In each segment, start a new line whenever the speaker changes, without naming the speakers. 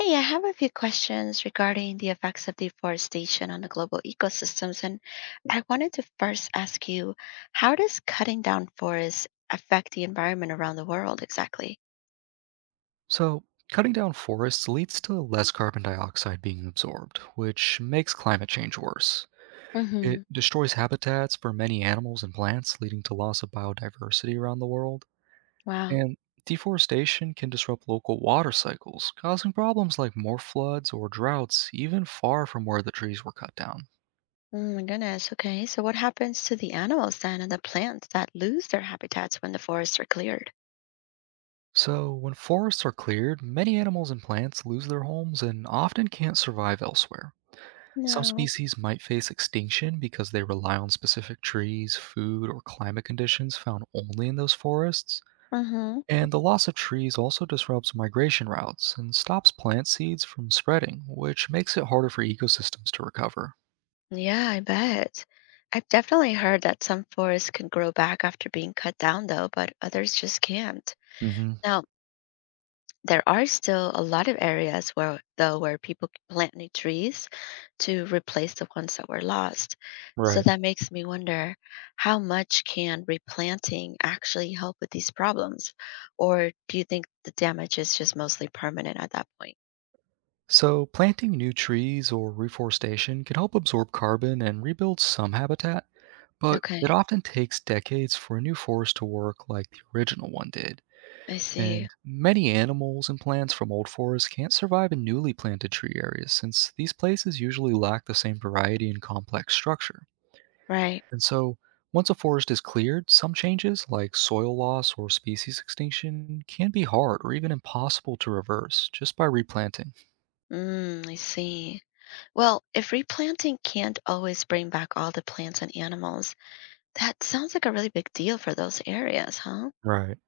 Hey, I have a few questions regarding the effects of deforestation on the global ecosystems, and I wanted to first ask you, how does cutting down forests affect the environment around the world exactly?
So, cutting down forests leads to less carbon dioxide being absorbed, which makes climate change worse.
Mm-hmm.
It destroys habitats for many animals and plants, leading to loss of biodiversity around the world.
Wow.
And deforestation can disrupt local water cycles, causing problems like more floods or droughts, even far from where the trees were cut down.
Oh my goodness. Okay. So what happens to the animals then and the plants that lose their habitats when the forests are cleared?
So, when forests are cleared, many animals and plants lose their homes and often can't survive elsewhere. Some
No.
species might face extinction because they rely on specific trees, food, or climate conditions found only in those forests.
Mm-hmm.
And the loss of trees also disrupts migration routes and stops plant seeds from spreading, which makes it harder for ecosystems to recover.
Yeah, I bet. I've definitely heard that some forests can grow back after being cut down though, but others just can't.
Hmm.
Now, there are still a lot of areas where people plant new trees to replace the ones that were lost, so
Right.
that makes me wonder, how much can replanting actually help with these problems, or do you think the damage is just mostly permanent at that point?
So, planting new trees or reforestation can help absorb carbon and rebuild some habitat, but it
Okay.
often takes decades for a new forest to work like the original one did.
I see.
And many animals and plants from old forests can't survive in newly planted tree areas since these places usually lack the same variety and complex structure.
Right.
And so, once a forest is cleared, some changes, like soil loss or species extinction, can be hard or even impossible to reverse just by replanting.
Mm, I see. Well, if replanting can't always bring back all the plants and animals, that sounds like a really big deal for those areas, huh?
Right.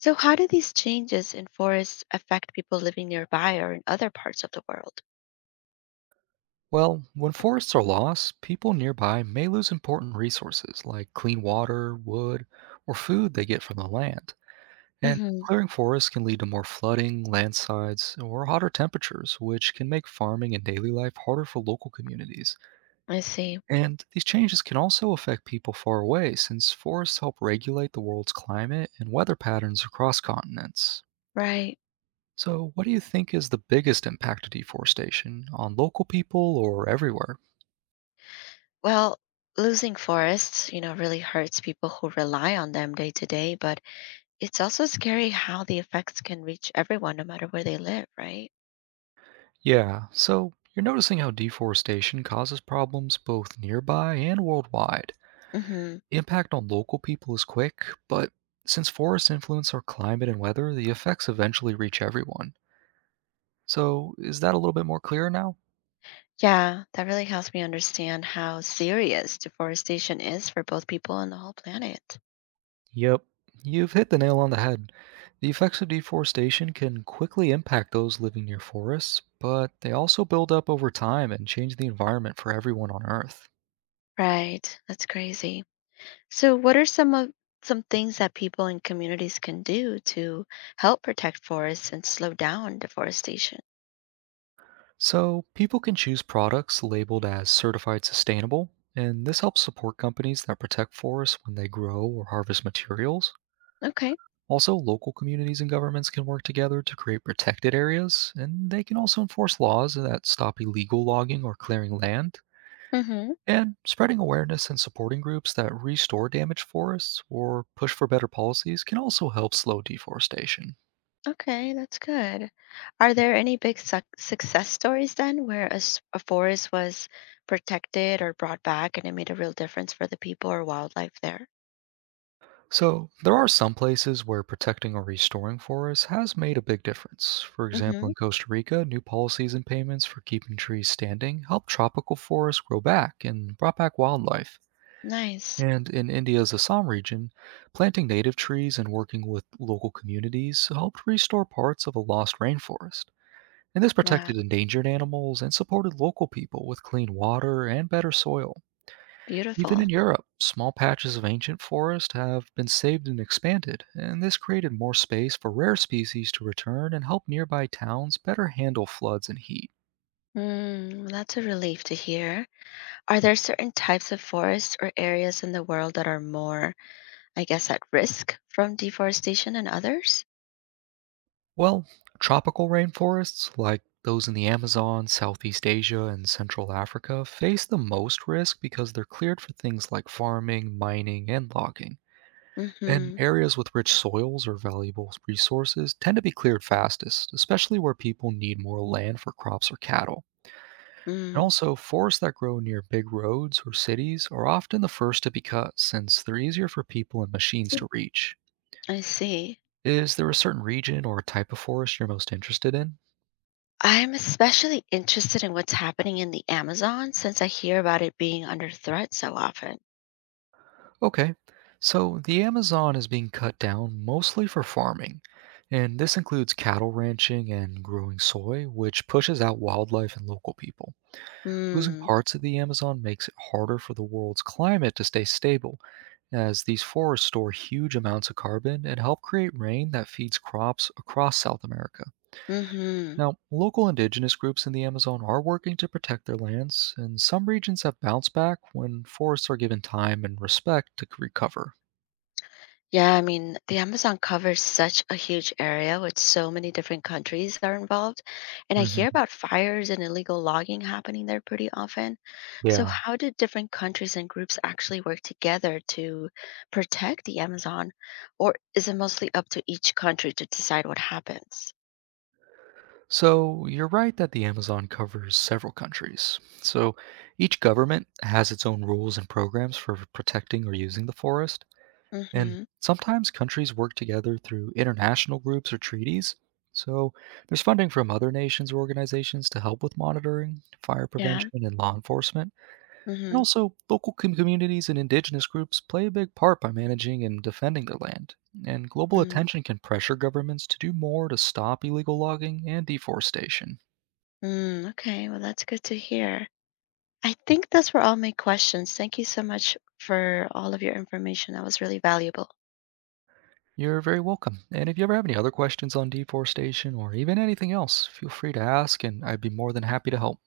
So, how do these changes in forests affect people living nearby or in other parts of the world?
Well, when forests are lost, people nearby may lose important resources like clean water, wood, or food they get from the land. And
Hmm.
clearing forests can lead to more flooding, landslides, or hotter temperatures, which can make farming and daily life harder for local communities.
I see.
And these changes can also affect people far away, since forests help regulate the world's climate and weather patterns across continents.
Right.
So, what do you think is the biggest impact of deforestation on local people or everywhere?
Well, losing forests, really hurts people who rely on them day to day, but it's also scary how the effects can reach everyone no matter where they live, right?
Yeah, so you're noticing how deforestation causes problems both nearby and worldwide.
Hmm.
Impact on local people is quick, but since forests influence our climate and weather, the effects eventually reach everyone. So, is that a little bit more clear now?
Yeah, that really helps me understand how serious deforestation is for both people and the whole planet.
Yep. You've hit the nail on the head. The effects of deforestation can quickly impact those living near forests, but they also build up over time and change the environment for everyone on Earth.
Right. That's crazy. So, what are some things that people and communities can do to help protect forests and slow down deforestation?
So, people can choose products labeled as certified sustainable, and this helps support companies that protect forests when they grow or harvest materials.
Okay.
Also, local communities and governments can work together to create protected areas, and they can also enforce laws that stop illegal logging or clearing land.
Mm-hmm.
And spreading awareness and supporting groups that restore damaged forests or push for better policies can also help slow deforestation.
Okay, that's good. Are there any big success stories then where a forest was protected or brought back and it made a real difference for the people or wildlife there?
So, there are some places where protecting or restoring forests has made a big difference. For example,
Mm-hmm.
in Costa Rica, new policies and payments for keeping trees standing helped tropical forests grow back and brought back wildlife.
Nice.
And in India's Assam region, planting native trees and working with local communities helped restore parts of a lost rainforest. And this
Wow,
protected endangered animals and supported local people with clean water and better soil. Even
beautiful.
in Europe, small patches of ancient forest have been saved and expanded, and this created more space for rare species to return and help nearby towns better handle floods and heat.
Mm, that's a relief to hear. Are there certain types of forests or areas in the world that are more, I guess, at risk from deforestation and others?
Well, tropical rainforests, like those in the Amazon, Southeast Asia, and Central Africa, face the most risk because they're cleared for things like farming, mining, and logging. And
Hmm.
areas with rich soils or valuable resources tend to be cleared fastest, especially where people need more land for crops or cattle. And
Mm,
also, forests that grow near big roads or cities are often the first to be cut since they're easier for people and machines to reach.
I see.
Is there a certain region or type of forest you're most interested in?
I'm especially interested in what's happening in the Amazon since I hear about it being under threat so often.
Okay, so the Amazon is being cut down mostly for farming, and this includes cattle ranching and growing soy, which pushes out wildlife and local people. Losing
Mm,
parts of the Amazon makes it harder for the world's climate to stay stable, as these forests store huge amounts of carbon and help create rain that feeds crops across South America.
mm-hmm.
Now, local indigenous groups in the Amazon are working to protect their lands, and some regions have bounced back when forests are given time and respect to recover.
Yeah, I mean, the Amazon covers such a huge area with so many different countries that are involved. And I hear
Mhm.
about fires and illegal logging happening there pretty often. So,
Yeah.
how do different countries and groups actually work together to protect the Amazon? Or is it mostly up to each country to decide what happens?
So you're right that the Amazon covers several countries. So each government has its own rules and programs for protecting or using the forest. And
Mm-hmm.
sometimes countries work together through international groups or treaties. So there's funding from other nations or organizations to help with monitoring, fire
Yeah.
prevention, and law enforcement. And
Mm-hmm.
also, local communities and indigenous groups play a big part by managing and defending their land. And global
Mm,
attention can pressure governments to do more to stop illegal logging and deforestation.
mm, okay. Well, that's good to hear. I think those were all my questions. Thank you so much for all of your information. That was really valuable.
You're very welcome. And if you ever have any other questions on deforestation or even anything else, feel free to ask, and I'd be more than happy to help.